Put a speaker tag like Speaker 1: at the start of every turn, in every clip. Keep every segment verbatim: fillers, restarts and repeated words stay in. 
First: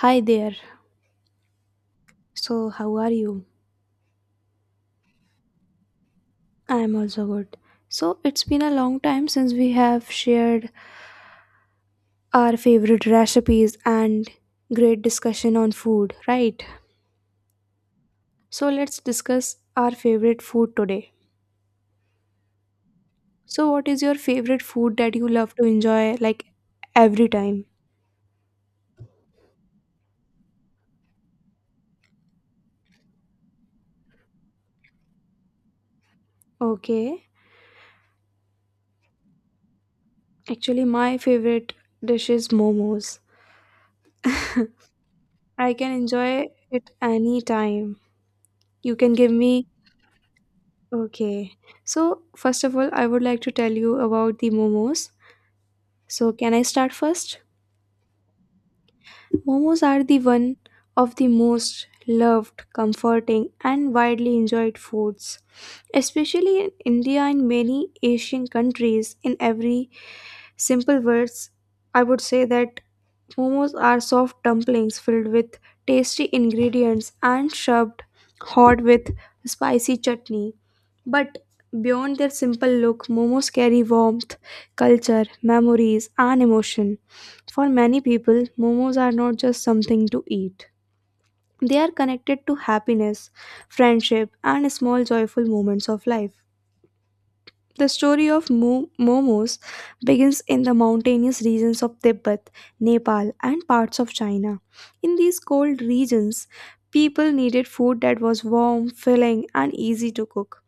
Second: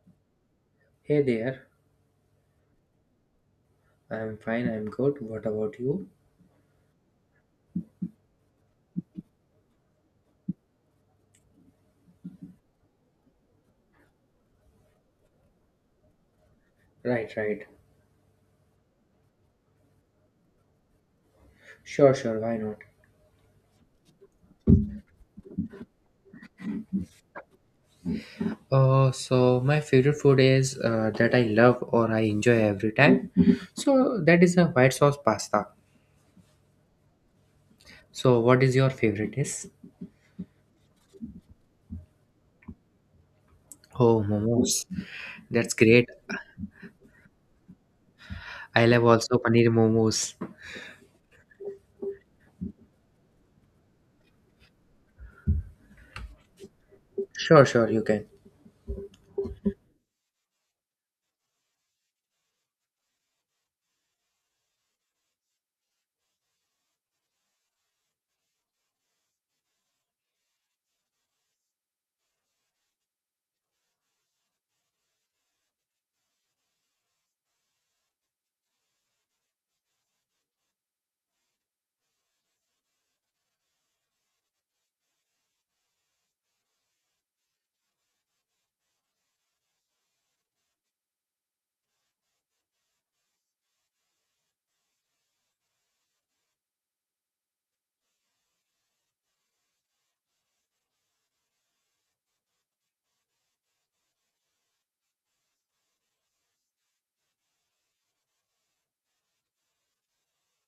Speaker 1: Hi there.
Speaker 2: Hey there.
Speaker 1: So, how are you?
Speaker 2: I'm fine, I'm good. What about you?
Speaker 1: I am also good. So, it's been a long time since we have shared our favorite recipes and great discussion on food, right?
Speaker 2: Right, right.
Speaker 1: So, let's discuss our favorite food today.
Speaker 2: Sure, sure, why not?
Speaker 1: So, what is your favorite food that you love to enjoy like every time?
Speaker 2: Uh, so my favorite food is uh, that I love or I enjoy every time. So that is a white sauce pasta.
Speaker 1: Okay.
Speaker 2: So what is your favorite is?
Speaker 1: Actually, my favorite dish is momos.
Speaker 2: Oh, momos.
Speaker 1: I
Speaker 2: That's
Speaker 1: can
Speaker 2: great.
Speaker 1: enjoy it any time.
Speaker 2: I
Speaker 1: You
Speaker 2: love
Speaker 1: can give
Speaker 2: also
Speaker 1: me.
Speaker 2: paneer momos.
Speaker 1: Okay. So, first of all, I would like to tell you about the momos. So, can I start first?
Speaker 2: Sure, sure, you can.
Speaker 1: Momos are the one of the most loved, comforting, and widely enjoyed foods, especially in India and many Asian countries in every. Simple words, I would say that momos are soft dumplings filled with tasty ingredients and served hot with spicy chutney. But beyond their simple look, momos carry warmth, culture, memories, and emotion. For many people, momos are not just something to eat. They are connected to happiness, friendship, and small joyful moments of life. The story of mo- momos begins in the mountainous regions of Tibet, Nepal, and parts of China. In these cold regions, people needed food that was warm, filling, and easy to cook.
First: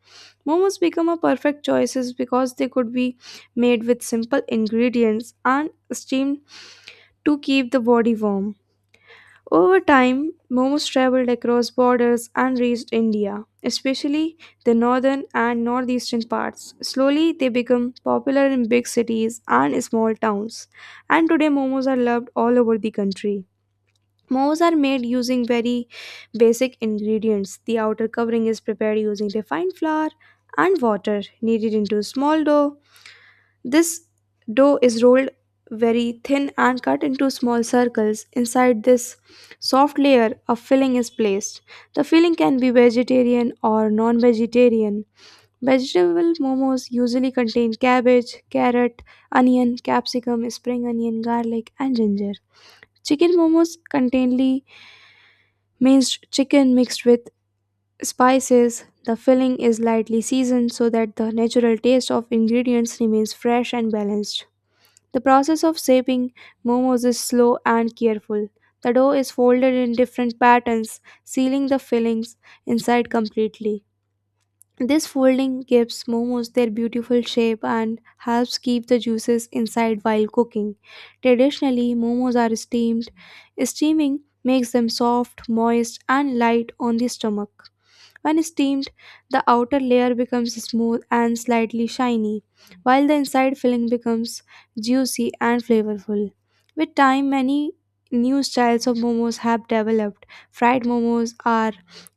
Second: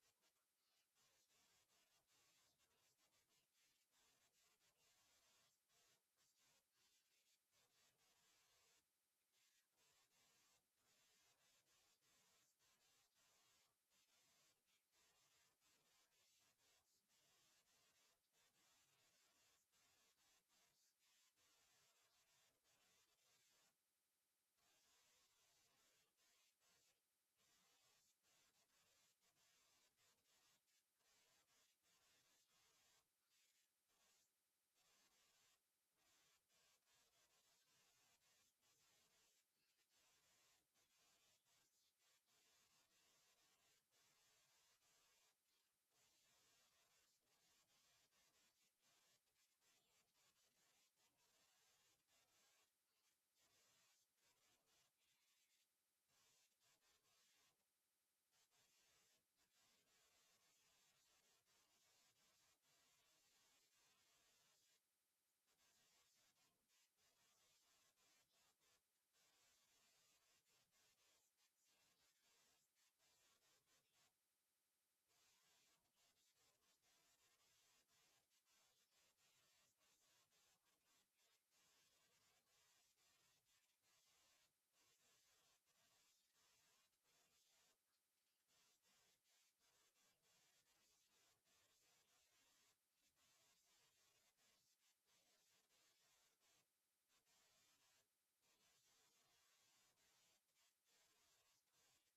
Speaker 1: Momos become a perfect choices because they could be made with simple ingredients and steamed to keep the body warm. Over time, momos traveled across borders and reached India, especially the northern and northeastern parts. Slowly, they became popular in big cities and small towns, and today momos are loved all over the country. Momos are made using very basic ingredients. The outer covering is prepared using refined flour and water kneaded into a small dough. This dough is rolled very thin and cut into small circles. Inside this soft layer, a filling is placed. The filling can be vegetarian or non vegetarian. Vegetable momos usually contain cabbage, carrot, onion, capsicum, spring onion, garlic, and ginger. Chicken momos contain minced chicken mixed with spices. The filling is lightly seasoned so that the natural taste of ingredients remains fresh and balanced. The process of shaping momos is slow and careful. The dough is folded in different patterns, sealing the fillings inside completely. This folding gives momos their beautiful shape and helps keep the juices inside while cooking. Traditionally, momos are steamed. Steaming makes them soft, moist, and light on the stomach. When steamed, the outer layer becomes smooth and slightly shiny, while the inside filling becomes juicy and flavorful. With time, many new styles of momos have developed. Fried momos are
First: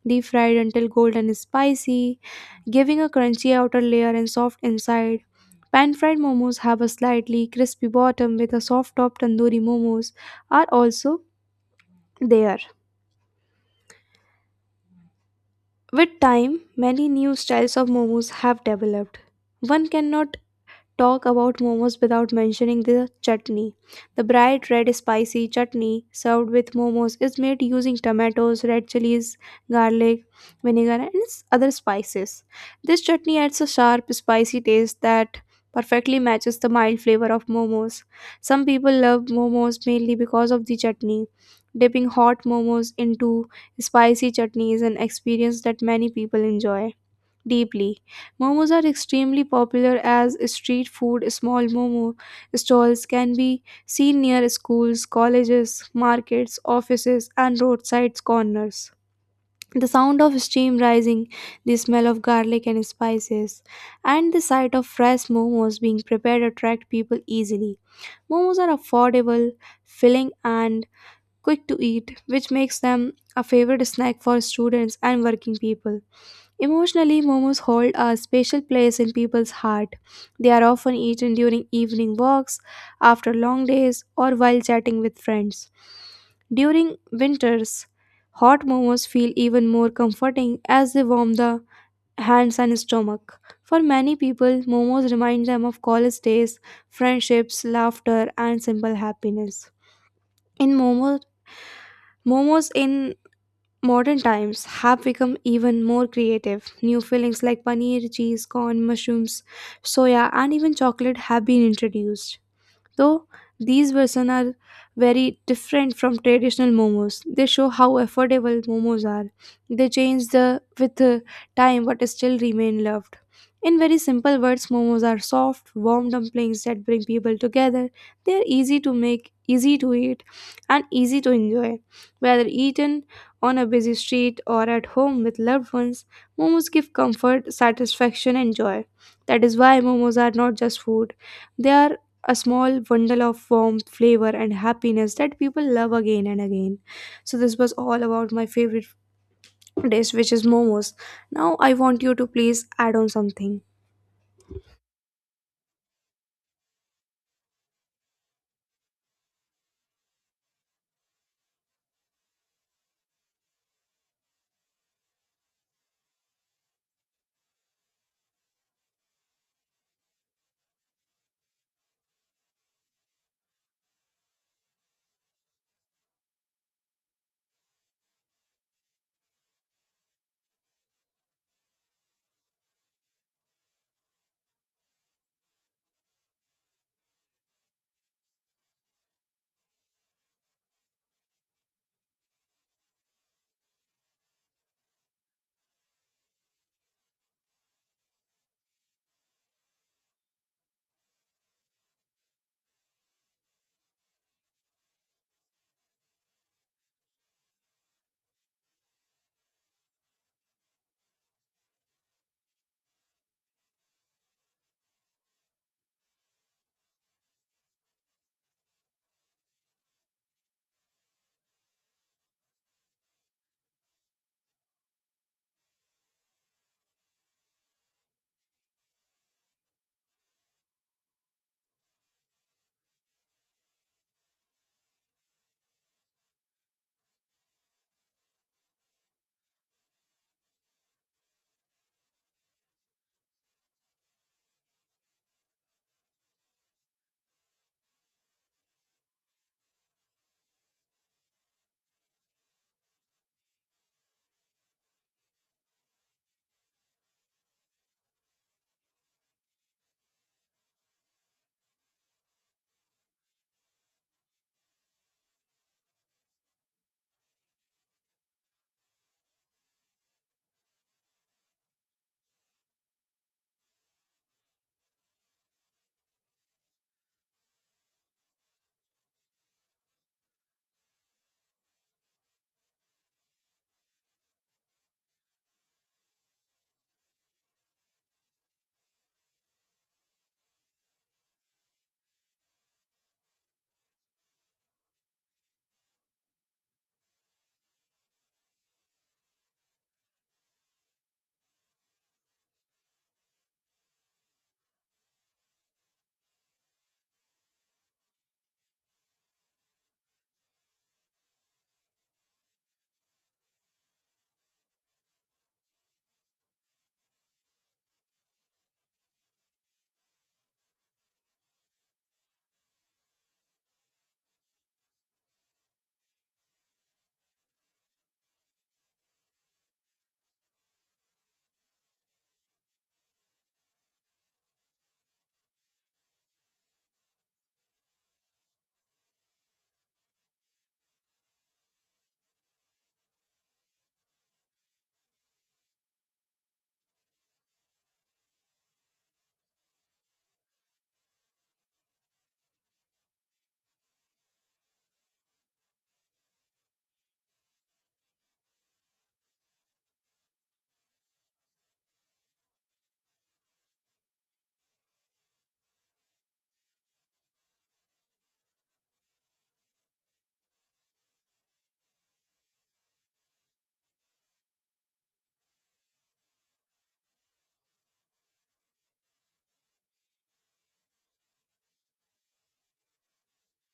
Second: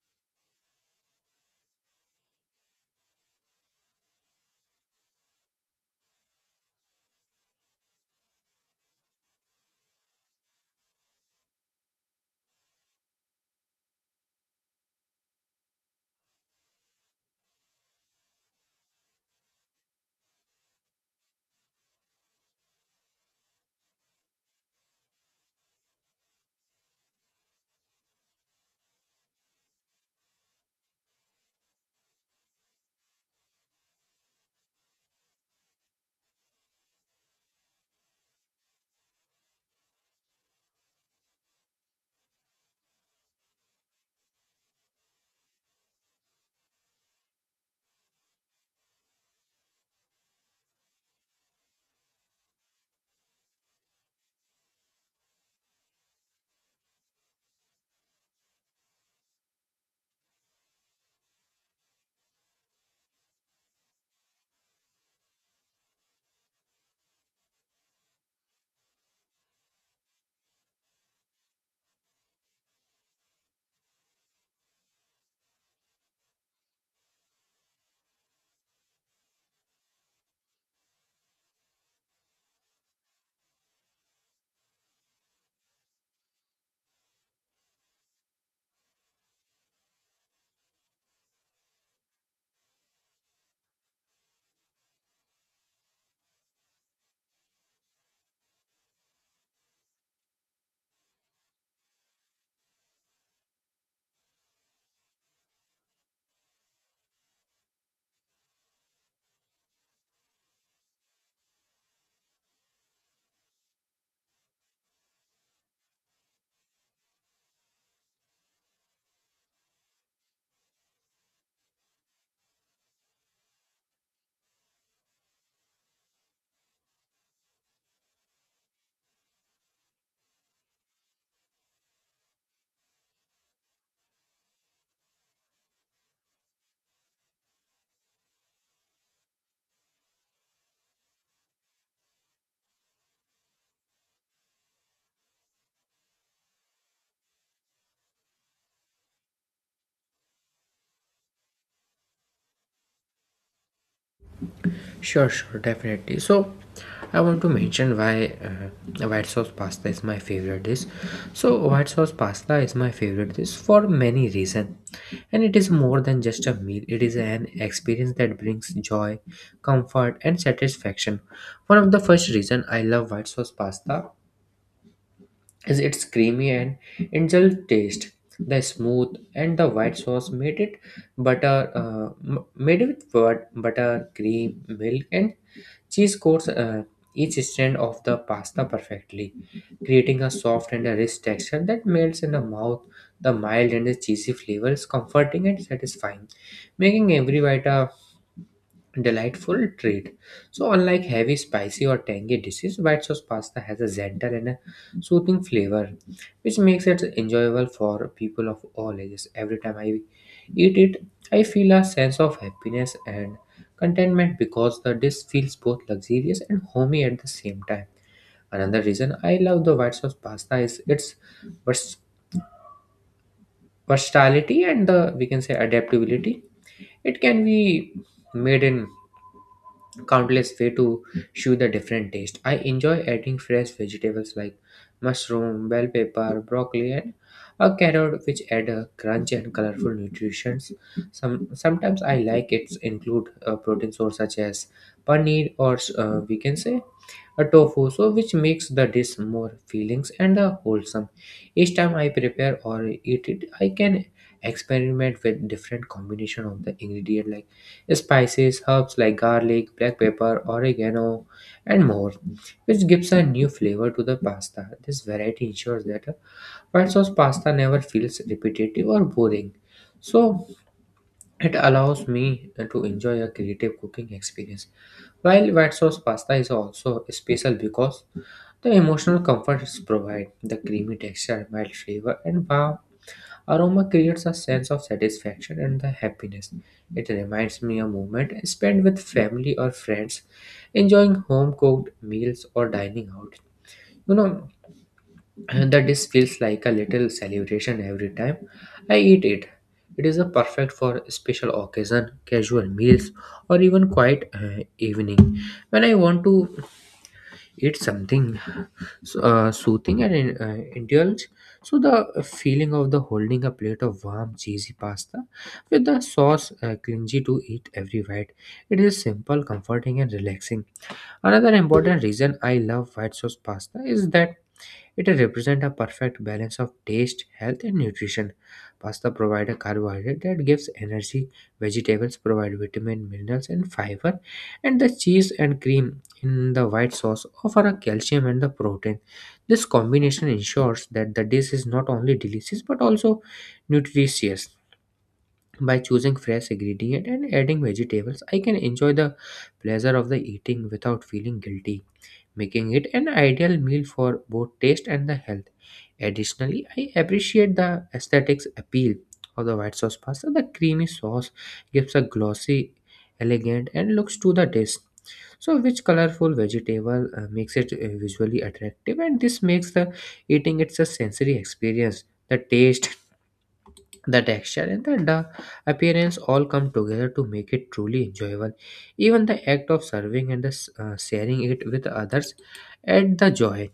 Speaker 1: deep fried until golden spicy, giving a crunchy outer layer and soft inside. Pan fried momos have a slightly crispy bottom with a soft top. Tandoori momos are also there. With time, many new styles of momos have developed. One cannot talk about momos without mentioning the chutney. The bright red spicy chutney served with momos is made using tomatoes, red chilies, garlic, vinegar, and s- other spices. This chutney adds a sharp, spicy taste that perfectly matches the mild flavor of momos. Some people love momos mainly because of the chutney. Dipping hot momos into spicy chutney is an experience that many people enjoy deeply. Momos are extremely popular as street food. Small momo stalls can be seen near schools, colleges, markets, offices, and roadside corners. The sound of steam rising, the smell of garlic and spices, and the sight of fresh momos being prepared attract people easily. Momos are affordable, filling, and quick to eat, which makes them a favorite snack for students and working people. Emotionally, momos hold a special place in people's heart. They are often eaten during evening walks, after long days, or while chatting with friends. During winters, hot momos feel even more comforting as they warm the hands and stomach. For many people, momos remind them of college days, friendships, laughter, and simple happiness. In momos, momos in modern times have become even more creative. New fillings like paneer, cheese, corn, mushrooms, soya, and even chocolate have been introduced. Though these versions are very different from traditional momos, they show how affordable momos are. They change the with the time but still remain loved. In very simple words, momos are soft, warm dumplings that bring people together. They are easy to make, easy to eat, and easy to enjoy. Whether eaten on a busy street or at home with loved ones, momos give comfort, satisfaction, and joy. That is why momos are not just food, they are a small bundle of warmth, flavor, and happiness that people love again and again. So, this was all about my favorite dish, which is momos. Now, I want you to please add on something.
Speaker 2: Sure, sure, definitely. So, I want to mention why uh, white sauce pasta is my favorite dish. So, white sauce pasta is my favorite dish for many reasons, and it is more than just a meal. It is an experience that brings joy, comfort, and satisfaction. One of the first reason I love white sauce pasta is its creamy and indulgent taste. The smooth and the white sauce made it butter uh, m- made it with bur- butter, cream, milk, and cheese coats uh, each strand of the pasta perfectly, creating a soft and a rich texture that melts in the mouth. The mild and the cheesy flavor is comforting and satisfying, making every bite a delightful treat. So, unlike heavy, spicy, or tangy dishes, white sauce pasta has a gentle and a soothing flavor, which makes it enjoyable for people of all ages. Every time I eat it, I feel a sense of happiness and contentment because the dish feels both luxurious and homey at the same time. Another reason I love the white sauce pasta is its vers- versatility and the, we can say, adaptability. It can be made in countless way to show the different taste. I enjoy adding fresh vegetables like mushroom, bell pepper, broccoli, and a carrot, which add a crunch and colorful nutritions. Some sometimes I like it include a protein source such as paneer or uh, we can say a tofu, so which makes the dish more feelings and uh, wholesome. Each time I prepare or eat it, I can experiment with different combination of the ingredient like spices, herbs like garlic, black pepper, oregano, and more, which gives a new flavor to the pasta. This variety ensures that uh, white sauce pasta never feels repetitive or boring. So it allows me to enjoy a creative cooking experience. While white sauce pasta is also special because the emotional comforts provide the creamy texture, mild flavor, and warm aroma creates a sense of satisfaction and the happiness. It reminds me of moment spent with family or friends, enjoying home cooked meals or dining out. You know, the dish feels like a little celebration every time I eat it. It is a perfect for special occasion, casual meals, or even quiet uh, evening when I want to eat something so- uh, soothing and uh, indulge. So the feeling of the holding a plate of warm cheesy pasta with the sauce uh, clingy to eat every bite. It is simple, comforting, and relaxing. Another important reason I love white sauce pasta is that it represents a perfect balance of taste, health, and nutrition. Pasta provides a carbohydrate that gives energy, vegetables provide vitamin, minerals, and fiber, and the cheese and cream in the white sauce offer a calcium and the protein. This combination ensures that the dish is not only delicious but also nutritious. By choosing fresh ingredient and adding vegetables, I can enjoy the pleasure of the eating without feeling guilty, making it an ideal meal for both taste and the health. Additionally, I appreciate the aesthetics appeal of the white sauce pasta. The creamy sauce gives a glossy, elegant, and looks to the dish. So, which colorful vegetable uh, makes it uh, visually attractive, and this makes the eating it's a sensory experience. The taste, the texture, and the, the appearance all come together to make it truly enjoyable. Even the act of serving and the, s- uh, sharing it with others add the joy.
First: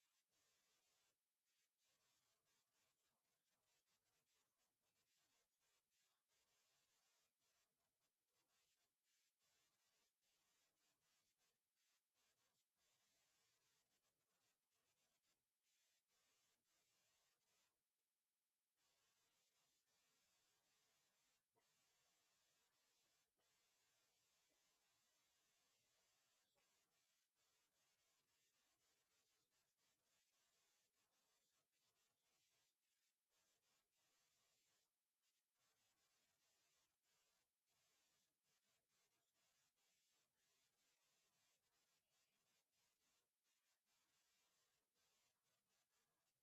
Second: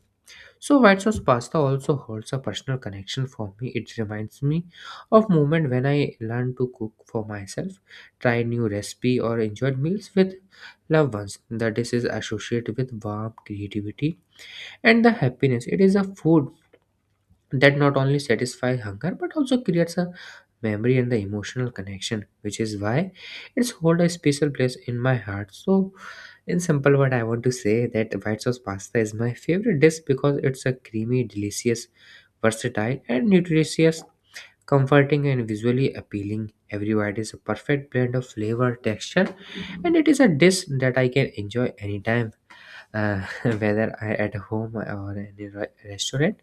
Speaker 2: So white sauce pasta also holds a personal connection for me. It reminds me of moment when I learned to cook for myself, try new recipe or enjoyed meals with loved ones. The dish is associated with warmth, creativity, and the happiness. It is a food that not only satisfies hunger but also creates a memory and the emotional connection, which is why it's hold a special place in my heart. So in simple word, I want to say that white sauce pasta is my favorite dish because it's a creamy, delicious, versatile, and nutritious, comforting, and visually appealing. Every bite is a perfect blend of flavor, texture, and it is a dish that I can enjoy anytime, uh, whether I at home or any re- restaurant.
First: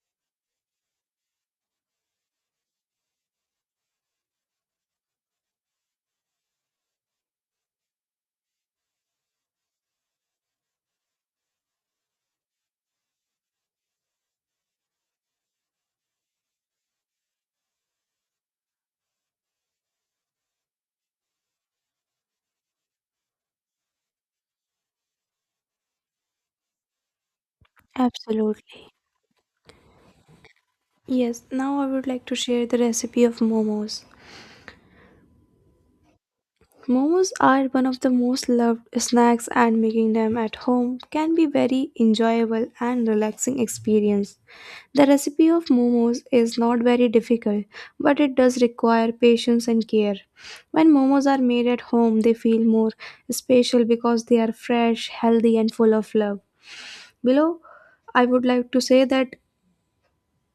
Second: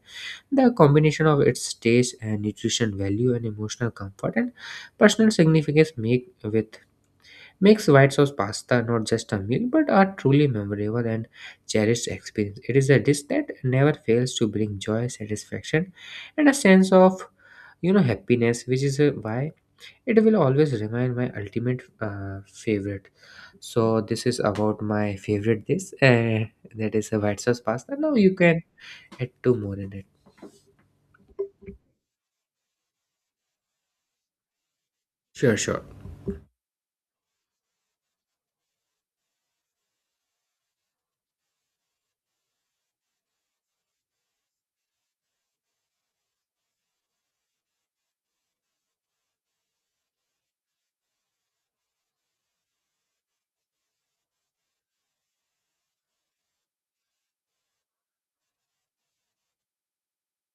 Speaker 2: The combination of its taste and nutrition value and emotional comfort and personal significance make with makes white sauce pasta not just a meal but a truly memorable and cherished experience. It is a dish that never fails to bring joy, satisfaction, and a sense of you know happiness, which is uh, why it will always remain my ultimate uh, favorite. So this is about my favorite dish, uh, that is a white sauce pasta. Now you can
Speaker 1: Absolutely.
Speaker 2: add two more in it.
Speaker 1: Yes, now I would like to share the recipe of momos.
Speaker 2: Sure, sure.
Speaker 1: Momos are one of the most loved snacks and making them at home can be very enjoyable and relaxing experience. The recipe of momos is not very difficult, but it does require patience and care. When momos are made at home, they feel more special because they are fresh, healthy, and full of love. Below, I would like to say that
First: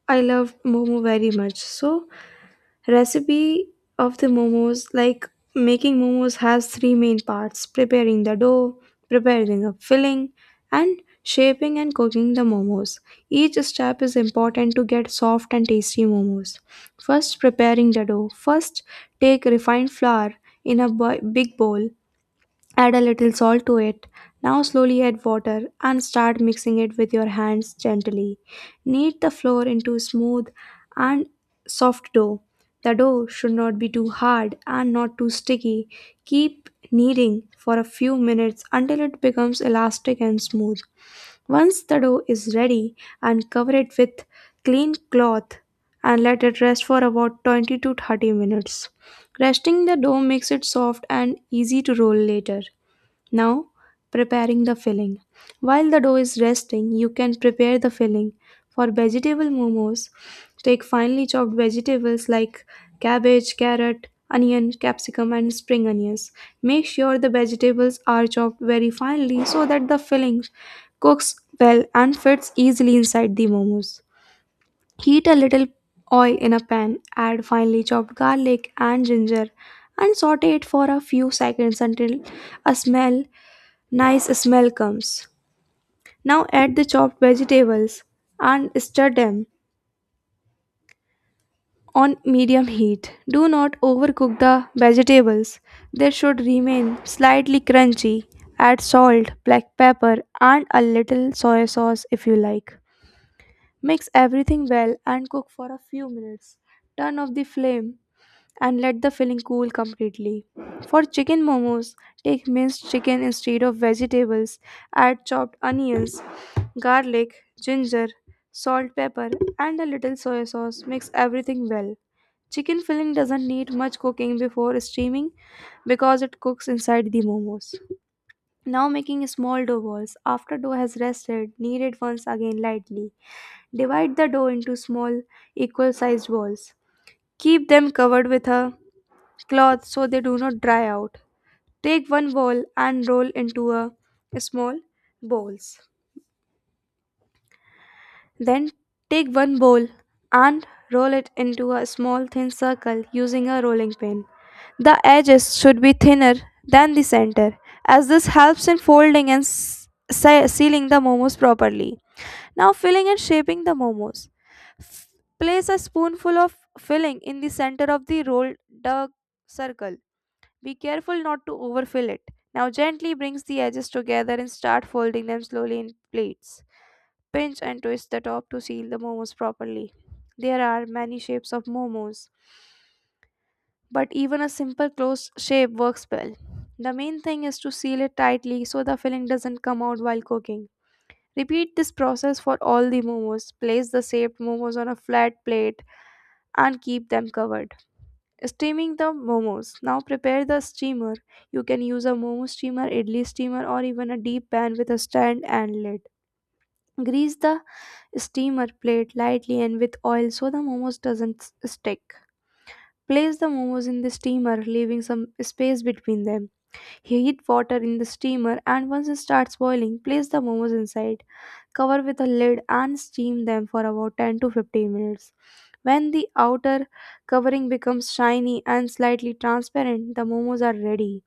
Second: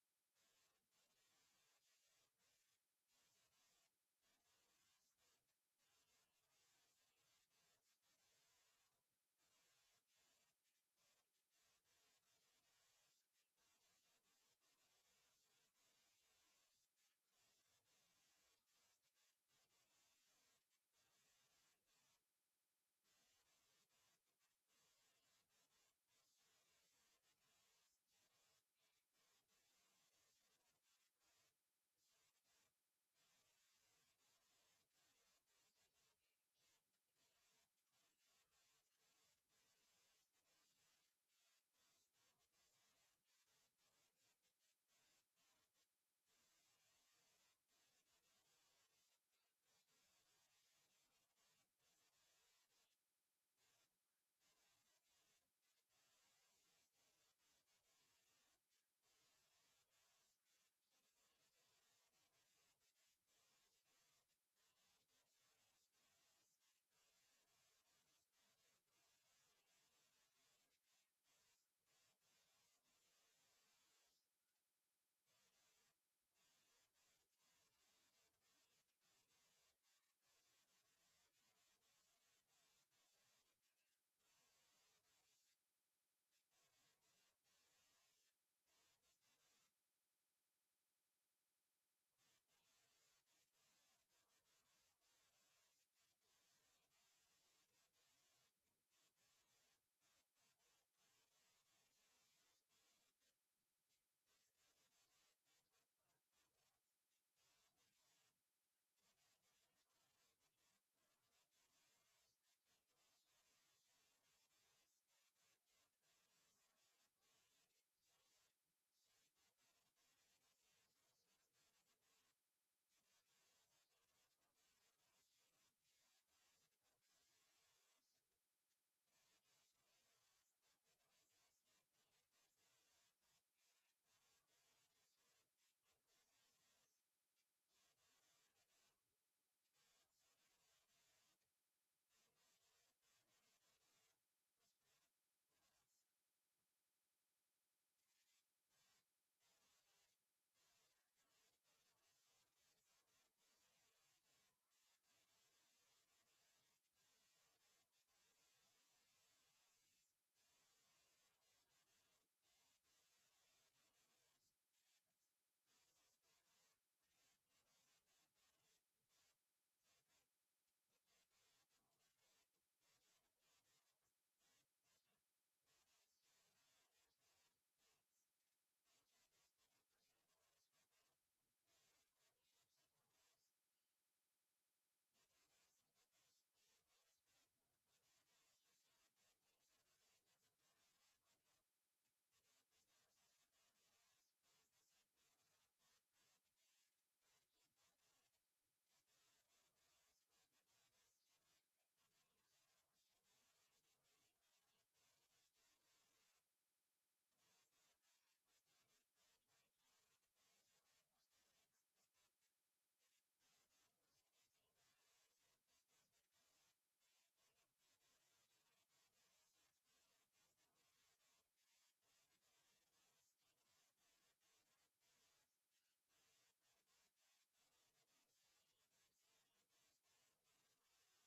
Speaker 1: I love momo very much. So, recipe of the momos, like making momos, has three main parts: preparing the dough, preparing a filling, and shaping and cooking the momos. Each step is important to get soft and tasty momos. First, preparing the dough. First, take refined flour in a bu- big bowl. Add a little salt to it. Now slowly add water and start mixing it with your hands gently. Knead the flour into smooth and soft dough. The dough should not be too hard and not too sticky. Keep kneading for a few minutes until it becomes elastic and smooth. Once the dough is ready, and cover it with clean cloth and let it rest for about twenty to thirty minutes. Resting the dough makes it soft and easy to roll later. Now, preparing the filling. While the dough is resting, you can prepare the filling. For vegetable momos, take finely chopped vegetables like cabbage, carrot, onion, capsicum, and spring onions. Make sure the vegetables are chopped very finely so that the filling cooks well and fits easily inside the momos. Heat a little oil in a pan, add finely chopped garlic and ginger, and saute it for a few seconds until a smell. Nice smell comes. Now add the chopped vegetables and stir them on medium heat. Do not overcook the vegetables. They should remain slightly crunchy. Add salt, black pepper, and a little soy sauce if you like. Mix everything well and cook for a few minutes. Turn off the flame and let the filling cool completely. For chicken momos, take minced chicken instead of vegetables, add chopped onions, garlic, ginger, salt, pepper, and a little soy sauce. Mix everything well. Chicken filling doesn't need much cooking before steaming because it cooks inside the momos. Now making small dough balls. After dough has rested, knead it once again lightly. Divide the dough into small equal sized balls. Keep them covered with a cloth so they do not dry out. Take one ball and roll into a small balls. Then take one ball and roll it into a small thin circle using a rolling pin. The edges should be thinner than the center as this helps in folding and s- se- sealing the momos properly. Now filling and shaping the momos. Place a spoonful of filling in the center of the rolled duck circle. Be careful not to overfill it. Now gently brings the edges together and start folding them slowly in plates. Pinch and twist the top to seal the momos properly. There are many shapes of momos, but even a simple closed shape works well. The main thing is to seal it tightly so the filling doesn't come out while cooking. Repeat this process for all the momos. Place the shaped momos on a flat plate and keep them covered. Steaming the momos. Now prepare the steamer. You can use a momo steamer, idli steamer, or even a deep pan with a stand and lid. Grease the steamer plate lightly and with oil so the momos doesn't s- stick. Place the momos in the steamer, leaving some space between them. Heat water in the steamer and once it starts boiling, place the momos inside. Cover with a lid and steam them for about ten to fifteen minutes. When the outer covering becomes shiny and slightly transparent, the momos are ready.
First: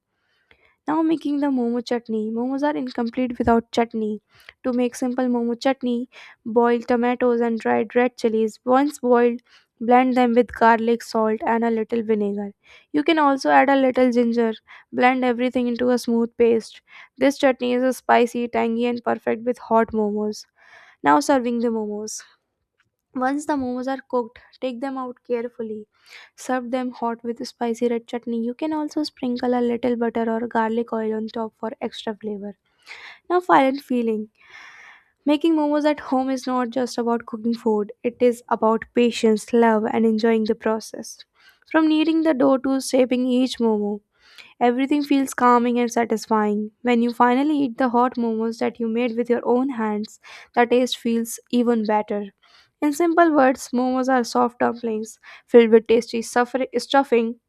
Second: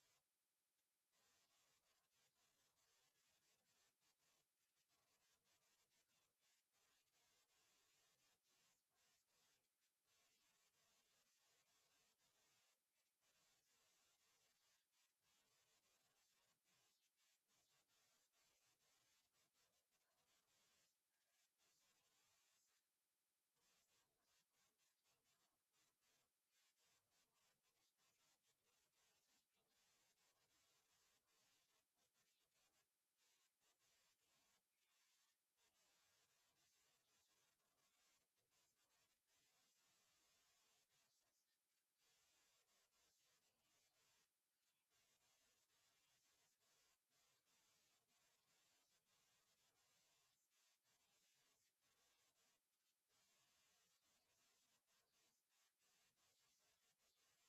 Speaker 1: Now making the momo chutney. Momos are incomplete without chutney. To make simple momo chutney, boil tomatoes and dried red chilies. Once boiled, blend them with garlic, salt, and a little vinegar. You can also add a little ginger. Blend everything into a smooth paste. This chutney is spicy, tangy, and perfect with hot momos. Now serving the momos. Once the momos are cooked, take them out carefully. Serve them hot with spicy red chutney. You can also sprinkle a little butter or garlic oil on top for extra flavor. Now, final feeling. Making momos at home is not just about cooking food, it is about patience, love, and enjoying the process. From kneading the dough to shaping each momo, everything feels calming and satisfying. When you finally eat the hot momos that you made with your own hands, the taste feels even better. In simple words, momos are soft dumplings filled with tasty suffering, stuffing,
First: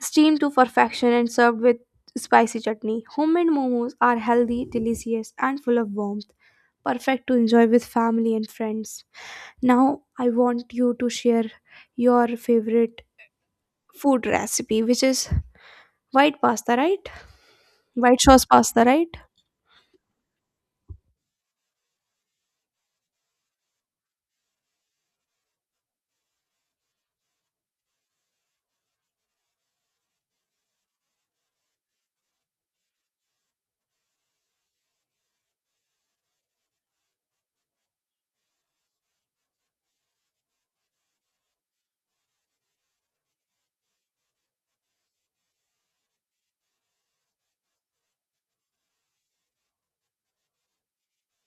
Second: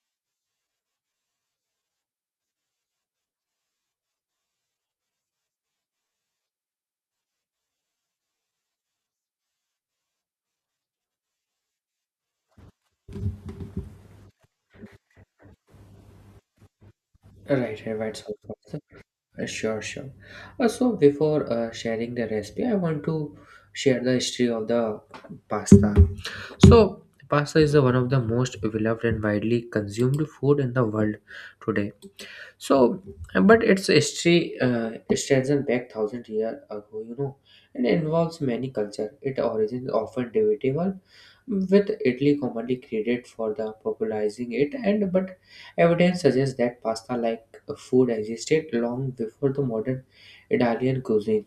Speaker 1: steamed to perfection, and served with spicy chutney. Homemade momos are healthy, delicious, and full of warmth, perfect to enjoy with family and friends. Now, I want you to share your favorite food recipe, which is white pasta, right?
Speaker 2: Right, right. White
Speaker 1: White
Speaker 2: sauce
Speaker 1: sauce
Speaker 2: pasta.
Speaker 1: pasta, right?
Speaker 2: Uh, sure, sure. Uh, so before uh, sharing the recipe, I want to share the history of the pasta. So pasta is the one of the most beloved and widely consumed food in the world today. So, but its history uh, strengthened back thousand years ago, you know, and involves many cultures. Its origin is often debatable, with Italy commonly credited for the popularizing it, and but evidence suggests that pasta-like food existed long before the modern Italian cuisine.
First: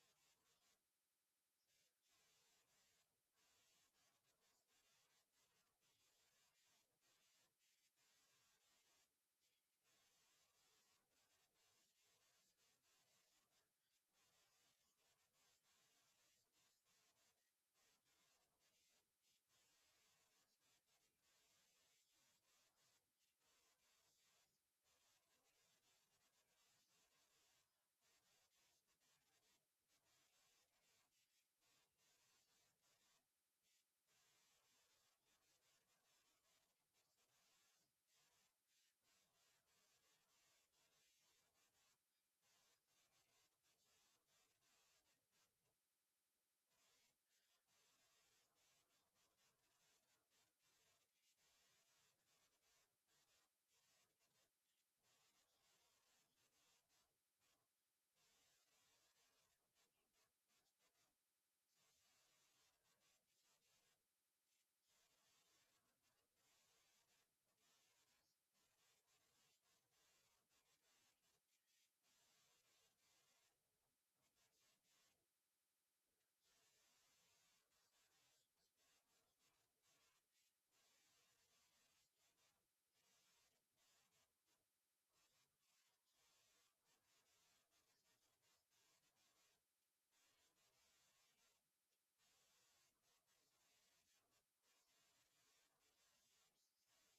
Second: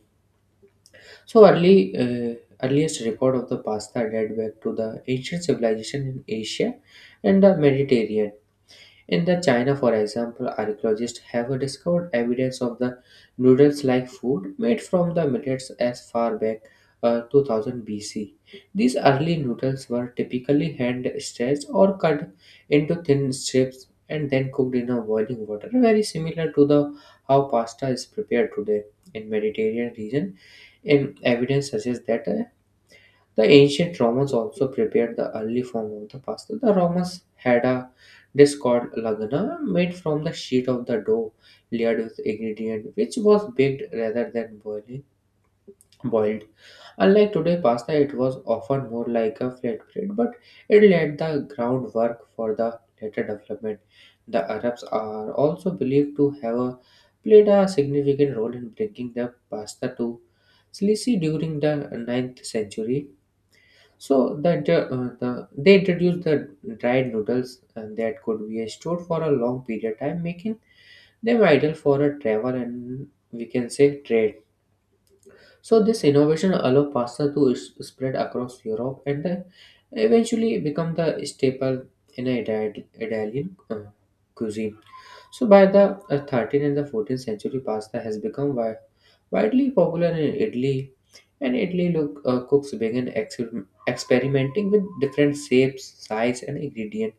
Speaker 2: So, early uh, earliest record of the pasta date back to the ancient civilization in Asia and the Mediterranean. In the China, for example, archaeologists have discovered evidence of the noodles-like food made from the millets as far back, uh, two thousand B C. These early noodles were typically hand-stretched or cut into thin strips and then cooked in a boiling water, very similar to the how pasta is prepared today. In Mediterranean region, and evidence suggests that uh, the ancient Romans also prepared the early form of the pasta. The Romans had a dish called lagana made from the sheet of the dough layered with ingredient which was baked rather than boiling boiled. Unlike today pasta it was often more like a flatbread, but it laid the groundwork for the later development. The Arabs are also believed to have a- played a significant role in bringing the pasta to Sicily during the ninth century. So the, the, uh, the they introduced the dried noodles uh, that could be stored for a long period of time, making them ideal for a travel and we can say trade. So this innovation allowed pasta to s- spread across Europe and uh, eventually become the staple in a Ita- Italian, uh, cuisine. So by the uh, thirteenth and the fourteenth century, pasta has become wi- widely popular in Italy, and Italy look, uh, cooks began ex- experimenting with different shapes, size, and ingredients.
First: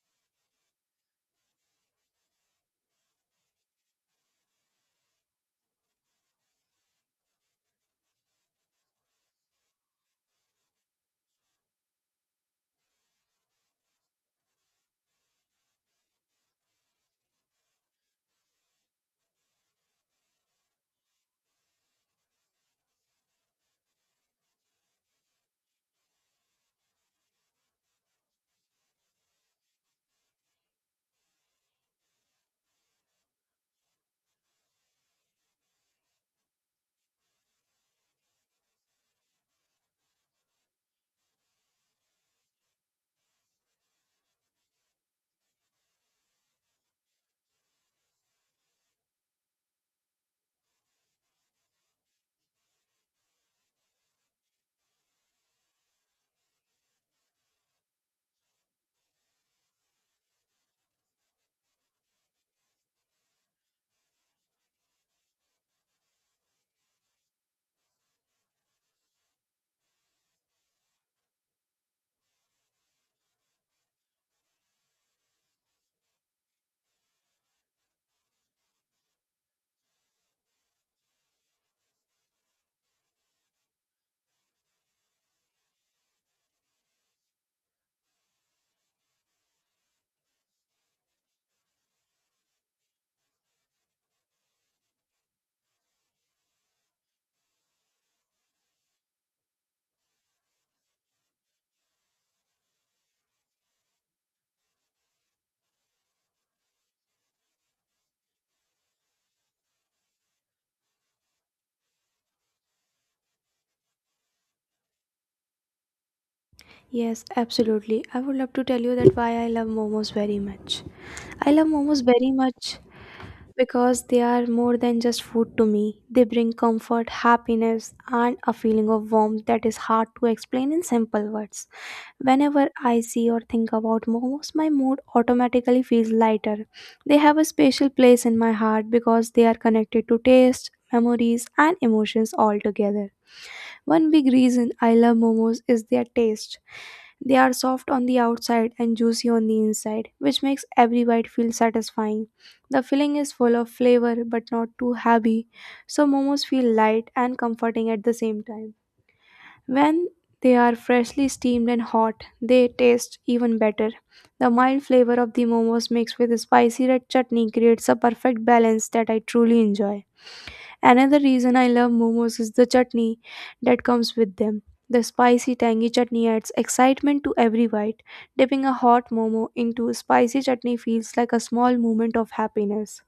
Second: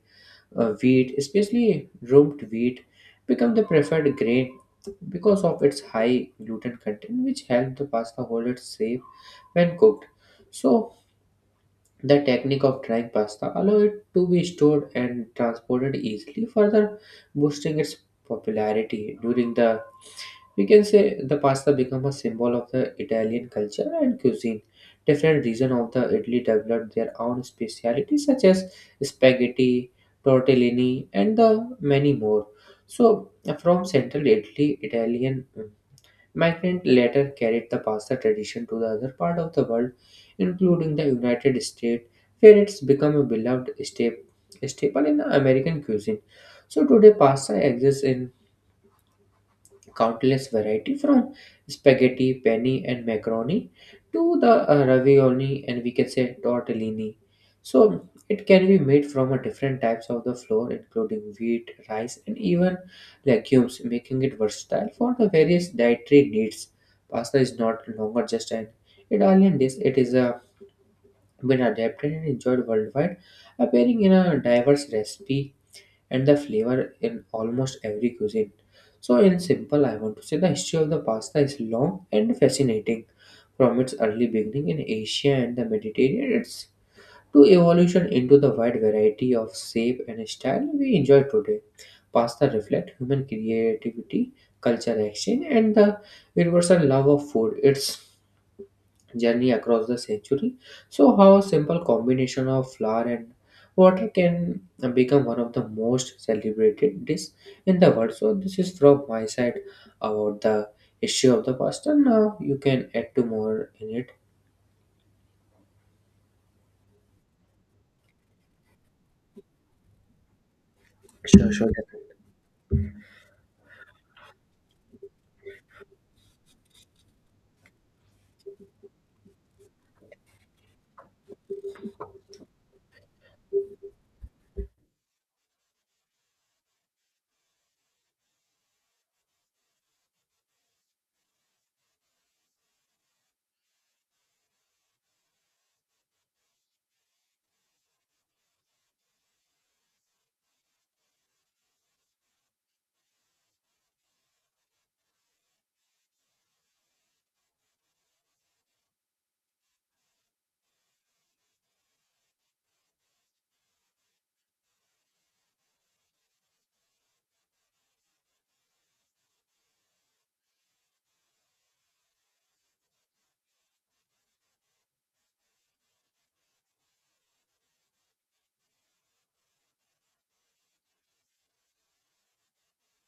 Speaker 2: uh, Wheat, especially rubbed wheat, become the preferred grain because of its high gluten content, which help the pasta hold it safe when cooked. So the technique of drying pasta allow it to be stored and transported easily, further boosting its popularity during the, we can say, the pasta become a symbol of the Italian culture and cuisine. Different regions of the Italy developed their own specialities such as spaghetti, tortellini, and the many more. So from central Italy, Italian migrant later carried the pasta tradition to the other part of the world, including the United States, where it's become a beloved sta- staple in the American cuisine. So today, pasta exists in countless variety from spaghetti, penne, and macaroni to the uh, ravioli and we can say tortellini. So it can be made from a different types of the flour, including wheat, rice, and even legumes, making it versatile for the various dietary needs. Pasta is not longer just an Italian dish; it is a been adapted and enjoyed worldwide, appearing in a diverse recipe and the flavor in almost every cuisine. So, in simple, I want to say the history of the pasta is long and fascinating. From its early beginning in Asia and the Mediterranean, it's to evolution into the wide variety of shape and style we enjoy today. Pasta reflects human creativity, culture exchange, and the universal love of food. It's journey across the century. So, how a simple combination of flour and water can become one of the most celebrated dish in the world. So, this is from my side about the issue of the pasta. Now, you can add to more in it.
Speaker 1: Yes, absolutely. I would love to tell you that why I love momos very much.
Speaker 2: Sure,
Speaker 1: I love
Speaker 2: sure,
Speaker 1: momos
Speaker 2: definitely.
Speaker 1: very much because they are more than just food to me. They bring comfort, happiness, and a feeling of warmth that is hard to explain in simple words. Whenever I see or think about momos, my mood automatically feels lighter. They have a special place in my heart because they are connected to taste, memories, and emotions all together. One big reason I love momos is their taste. They are soft on the outside and juicy on the inside, which makes every bite feel satisfying. The filling is full of flavor but not too heavy, so momos feel light and comforting at the same time. When they are freshly steamed and hot, they taste even better. The mild flavor of the momos mixed with spicy red chutney creates a perfect balance that I truly enjoy. Another reason I love momos is the chutney that comes with them. The spicy tangy chutney adds excitement to every bite. Dipping a hot momo into spicy chutney feels like a small moment of happiness.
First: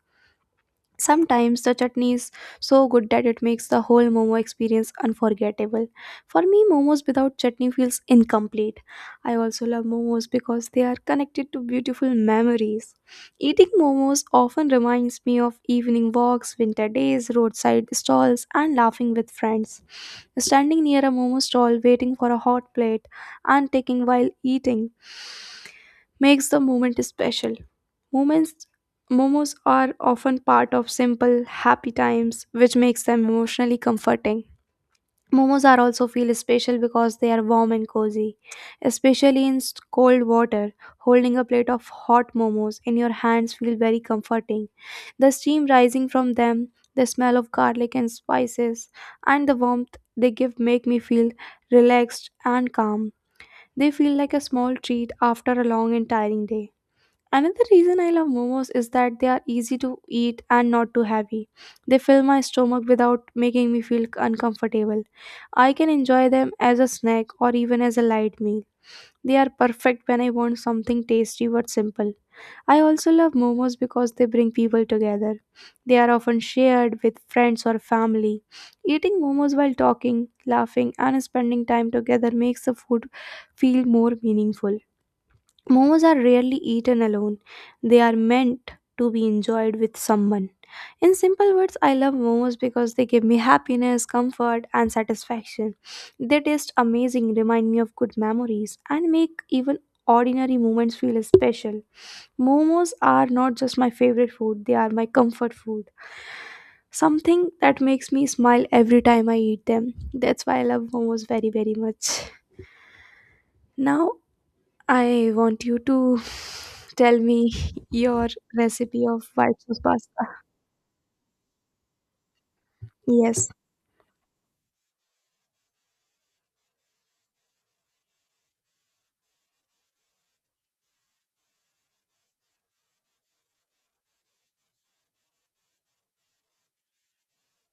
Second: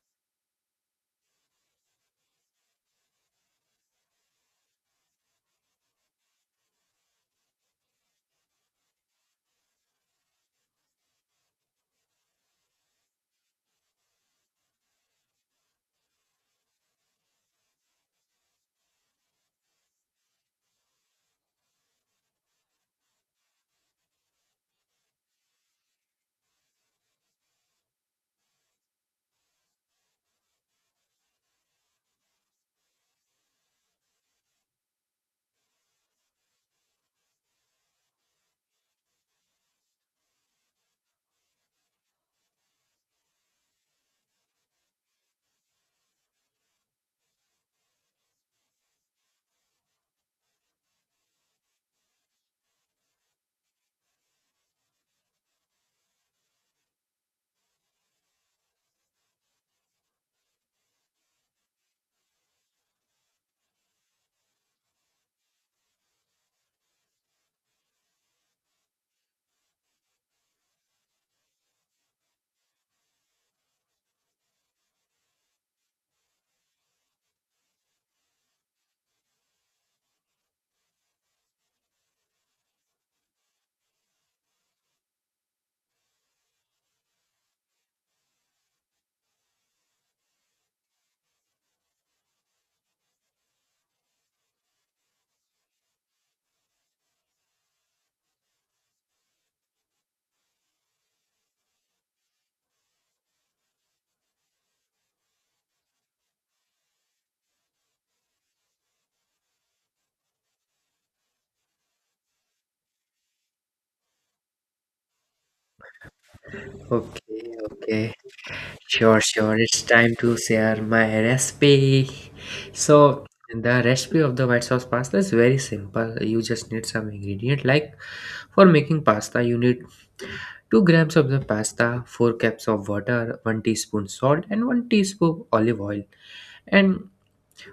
Speaker 1: Sometimes the chutney is so good that it makes the whole momo experience unforgettable. For me, momos without chutney feels incomplete. I also love momos because they are connected to beautiful memories. Eating momos often reminds me of evening walks, winter days, roadside stalls, and laughing with friends. Standing near a momo stall, waiting for a hot plate, and taking while eating makes the moment special. Moments, momos are often part of simple, happy times, which makes them emotionally comforting. Momos are also feel special because they are warm and cozy, especially in s- cold water. Holding a plate of hot momos in your hands feel very comforting. The steam rising from them, the smell of garlic and spices, and the warmth they give make me feel relaxed and calm. They feel like a small treat after a long and tiring day. Another reason I love momos is that they are easy to eat and not too heavy. They fill my stomach without making me feel uncomfortable. I can enjoy them as a snack or even as a light meal. They are perfect when I want something tasty but simple. I also love momos because they bring people together. They are often shared with friends or family. Eating momos while talking, laughing, and spending time together makes the food feel more meaningful. Momos are rarely eaten alone. They are meant to be enjoyed with someone. In simple words, I love momos because they give me happiness, comfort, and satisfaction. They taste amazing, remind me of good memories, and make even ordinary moments feel special. Momos are not just my favorite food, they are my comfort food. Something that makes me smile every time I eat them. That's why I love momos very, very much. Now, I want you to tell
Speaker 2: Okay,
Speaker 1: me
Speaker 2: okay.
Speaker 1: your recipe
Speaker 2: Sure,
Speaker 1: of
Speaker 2: sure.
Speaker 1: white sauce
Speaker 2: It's time
Speaker 1: pasta.
Speaker 2: to share my recipe. So,
Speaker 1: Yes,
Speaker 2: the recipe of the white sauce pasta is very simple. You just need some ingredient. Like for making pasta, you need two grams of the pasta, four cups of water, one teaspoon salt and one teaspoon olive oil. And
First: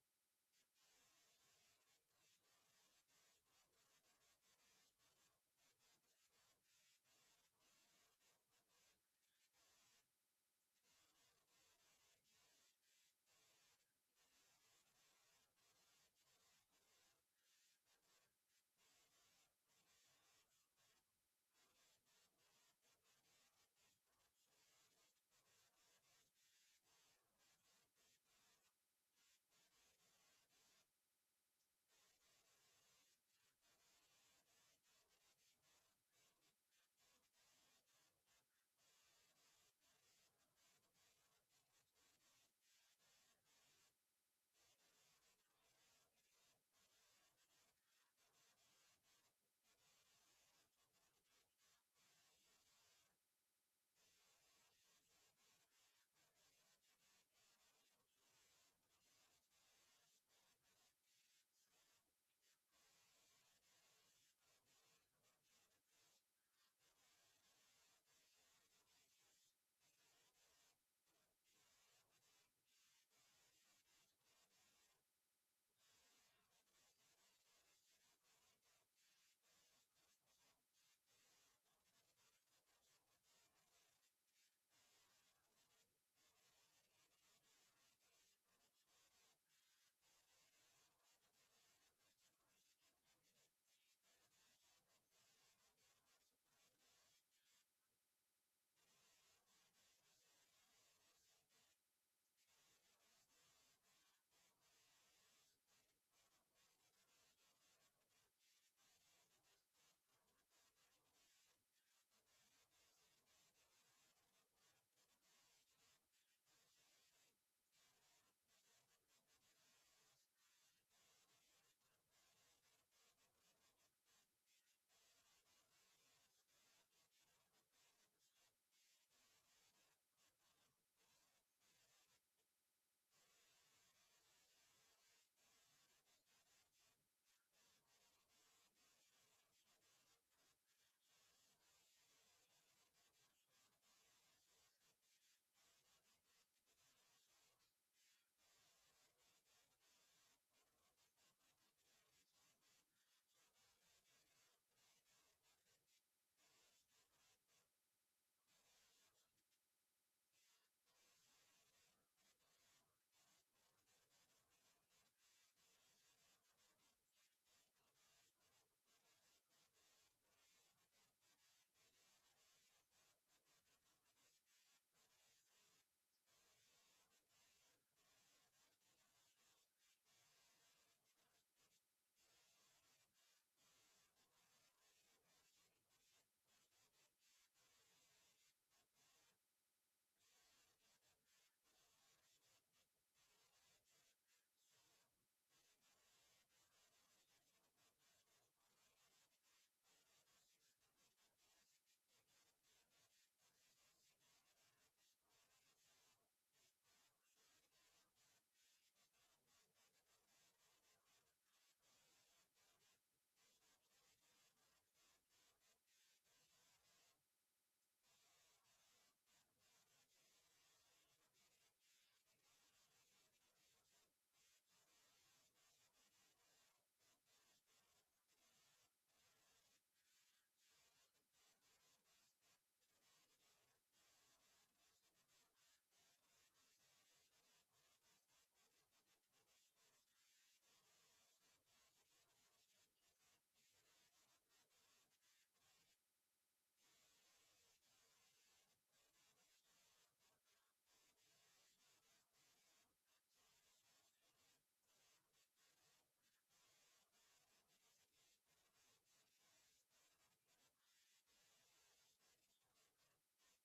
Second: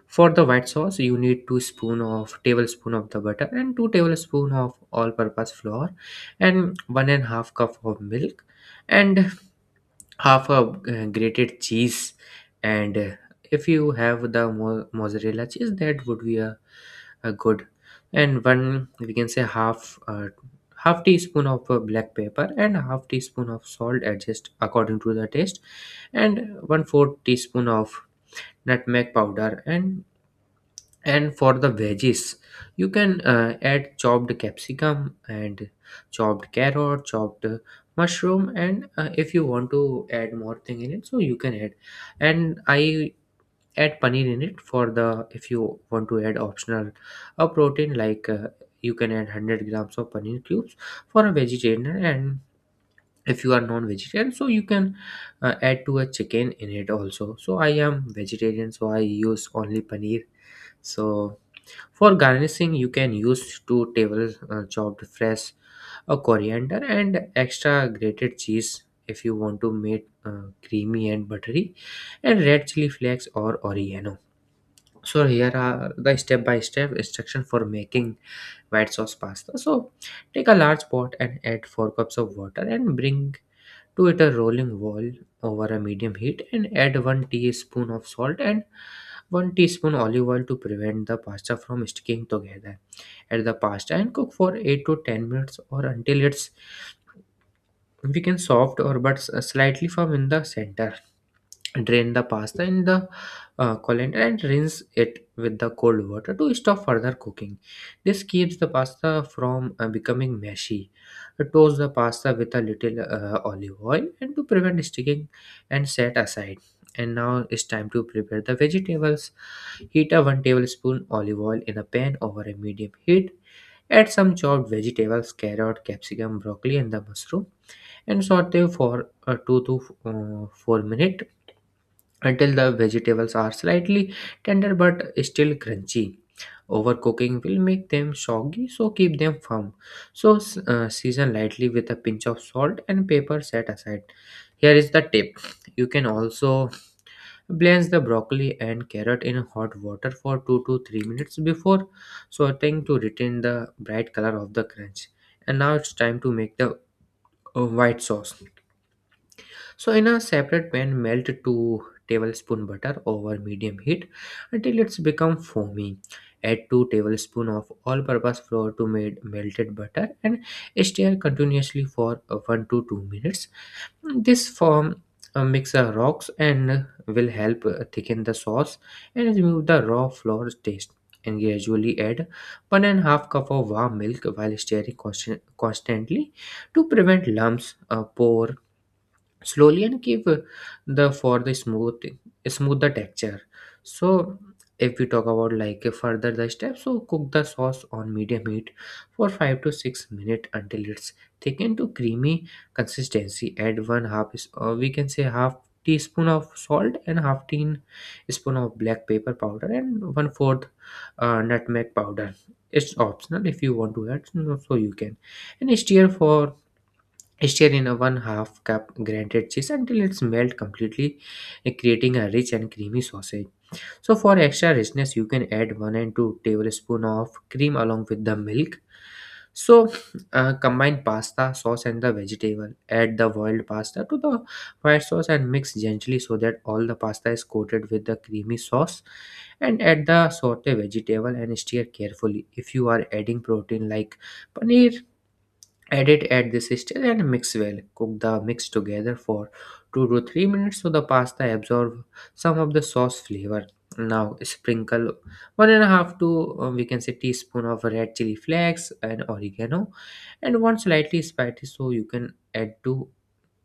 Speaker 2: for the white sauce, you need two spoon of tablespoon of the butter and two tablespoon of all purpose flour and one and half cup of milk and half a uh, grated cheese and uh, if you have the mo- mozzarella cheese that would be a uh, good, and one we can say half uh, half teaspoon of uh, black pepper and half teaspoon of salt, adjust according to the taste, and one fourth teaspoon of nutmeg powder. And and for the veggies, you can uh, add chopped capsicum and chopped carrot, chopped uh, mushroom, and uh, if you want to add more thing in it, so you can add. And i add paneer in it, for the if you want to add optional a protein like uh, you can add one hundred grams of paneer cubes for a vegetarian. And if you are non-vegetarian, so you can uh, add to a chicken in it also. So I am vegetarian, so I use only paneer. So for garnishing, you can use two table uh, chopped fresh a coriander and extra grated cheese. If you want to make uh, creamy and buttery, and red chili flakes or oregano. So here are the step-by-step instruction for making white sauce pasta. So take a large pot and add four cups of water and bring to it a rolling boil over a medium heat, and add one teaspoon of salt and one teaspoon olive oil to prevent the pasta from sticking together. Add the pasta and cook for eight to ten minutes, or until it's we can soft or but slightly firm in the center. Drain the pasta in the uh, colander and rinse it with the cold water to stop further cooking. This keeps the pasta from uh, becoming meshy. Uh, Toast the pasta with a little uh, olive oil and to prevent sticking, and set aside. And now it's time to prepare the vegetables. Heat a one tablespoon olive oil in a pan over a medium heat. Add some chopped vegetables, carrot, capsicum, broccoli, and the mushroom, and saute for uh, two to uh, four minutes until the vegetables are slightly tender but still crunchy. Overcooking will make them soggy, so keep them firm. So, s- uh, season lightly with a pinch of salt and pepper, set aside. Here is the tip, you can also blanch the broccoli and carrot in hot water for two to three minutes before sauteing to retain the bright color of the crunch. And now it's time to make the uh, white sauce. So in a separate pan, melt two tablespoon butter over medium heat until it's become foamy. Add two tablespoon of all-purpose flour to made melted butter and stir continuously for uh, one to two minutes. This form uh, mixer rocks and will help uh, thicken the sauce and remove the raw flour taste. And gradually add one and a half cup of warm milk while stirring constant- constantly to prevent lumps, uh, pore slowly and give the for the smooth, smooth the texture. So if we talk about like further the steps, so cook the sauce on medium heat for five to six minutes until it's thickened to creamy consistency. Add one half is- uh, we can say half teaspoon of salt and half teaspoon of black pepper powder and one fourth uh, nutmeg powder. It's optional, if you want to add no, so you can. And stir for, stir in a one half cup grated cheese until it's melt completely, eh, creating a rich and creamy sausage. So for extra richness, you can add one and two tablespoon of cream along with the milk. So uh, combine pasta sauce and the vegetable. Add the boiled pasta to the white sauce and mix gently so that all the pasta is coated with the creamy sauce. And add the saute vegetable and stir carefully. If you are adding protein like paneer, add it at this stage and mix well. Cook the mix together for two to three minutes so the pasta absorb some of the sauce flavor. Now sprinkle one and a half to uh, we can say teaspoon of red chili flakes and oregano, and one slightly spicy so you can add to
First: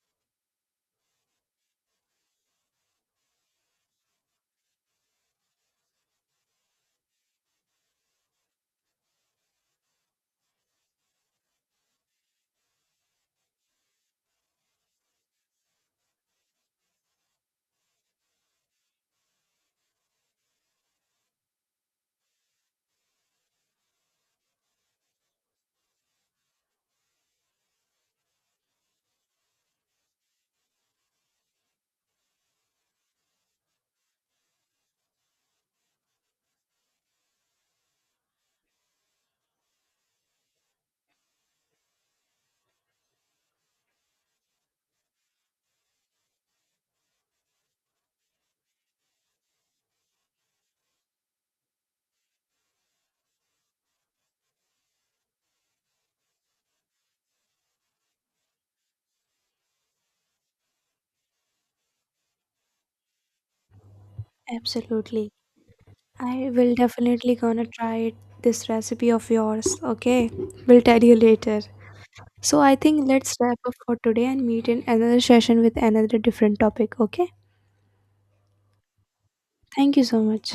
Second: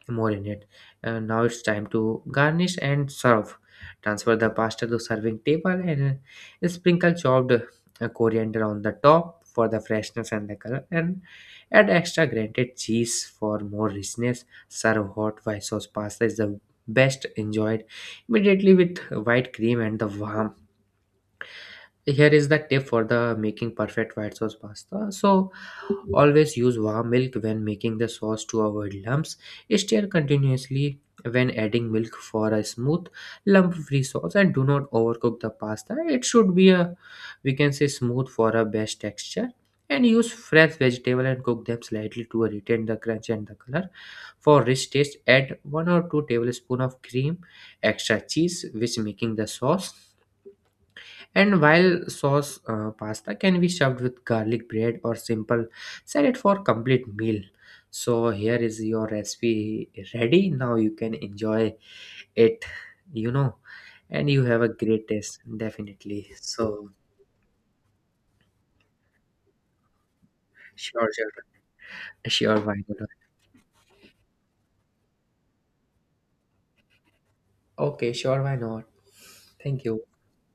Speaker 2: more in it. And now it's time to garnish and serve. Transfer the pasta to serving table and uh, sprinkle chopped uh, coriander on the top for the freshness and the color, and add extra grated cheese for more richness. Serve hot. White sauce pasta is the best enjoyed immediately with white cream and the warm. Here is the tip for the making perfect white sauce pasta, so always use warm milk when making the sauce to avoid lumps. Stir continuously when adding milk for a smooth lump free sauce, and do not overcook the pasta, it should be a we can say smooth for a best texture. And use fresh vegetable and cook them slightly to retain the crunch and the color. For rich taste, add one or two tablespoon of cream, extra cheese which making the sauce. And while sauce uh, pasta can be served with garlic bread or simple salad for complete meal. So here is your recipe ready. Now you can enjoy it, you know, and you have a great
Speaker 1: absolutely.
Speaker 2: taste definitely.
Speaker 1: I will
Speaker 2: So
Speaker 1: definitely gonna try it, this recipe of yours, okay? We'll tell
Speaker 2: sure,
Speaker 1: you
Speaker 2: sure,
Speaker 1: later. So
Speaker 2: sure,
Speaker 1: I
Speaker 2: why
Speaker 1: think
Speaker 2: not?
Speaker 1: let's wrap up for today and meet in another session with another different topic, okay?
Speaker 2: Okay, sure, why not? Thank
Speaker 1: Thank you
Speaker 2: you.
Speaker 1: so much.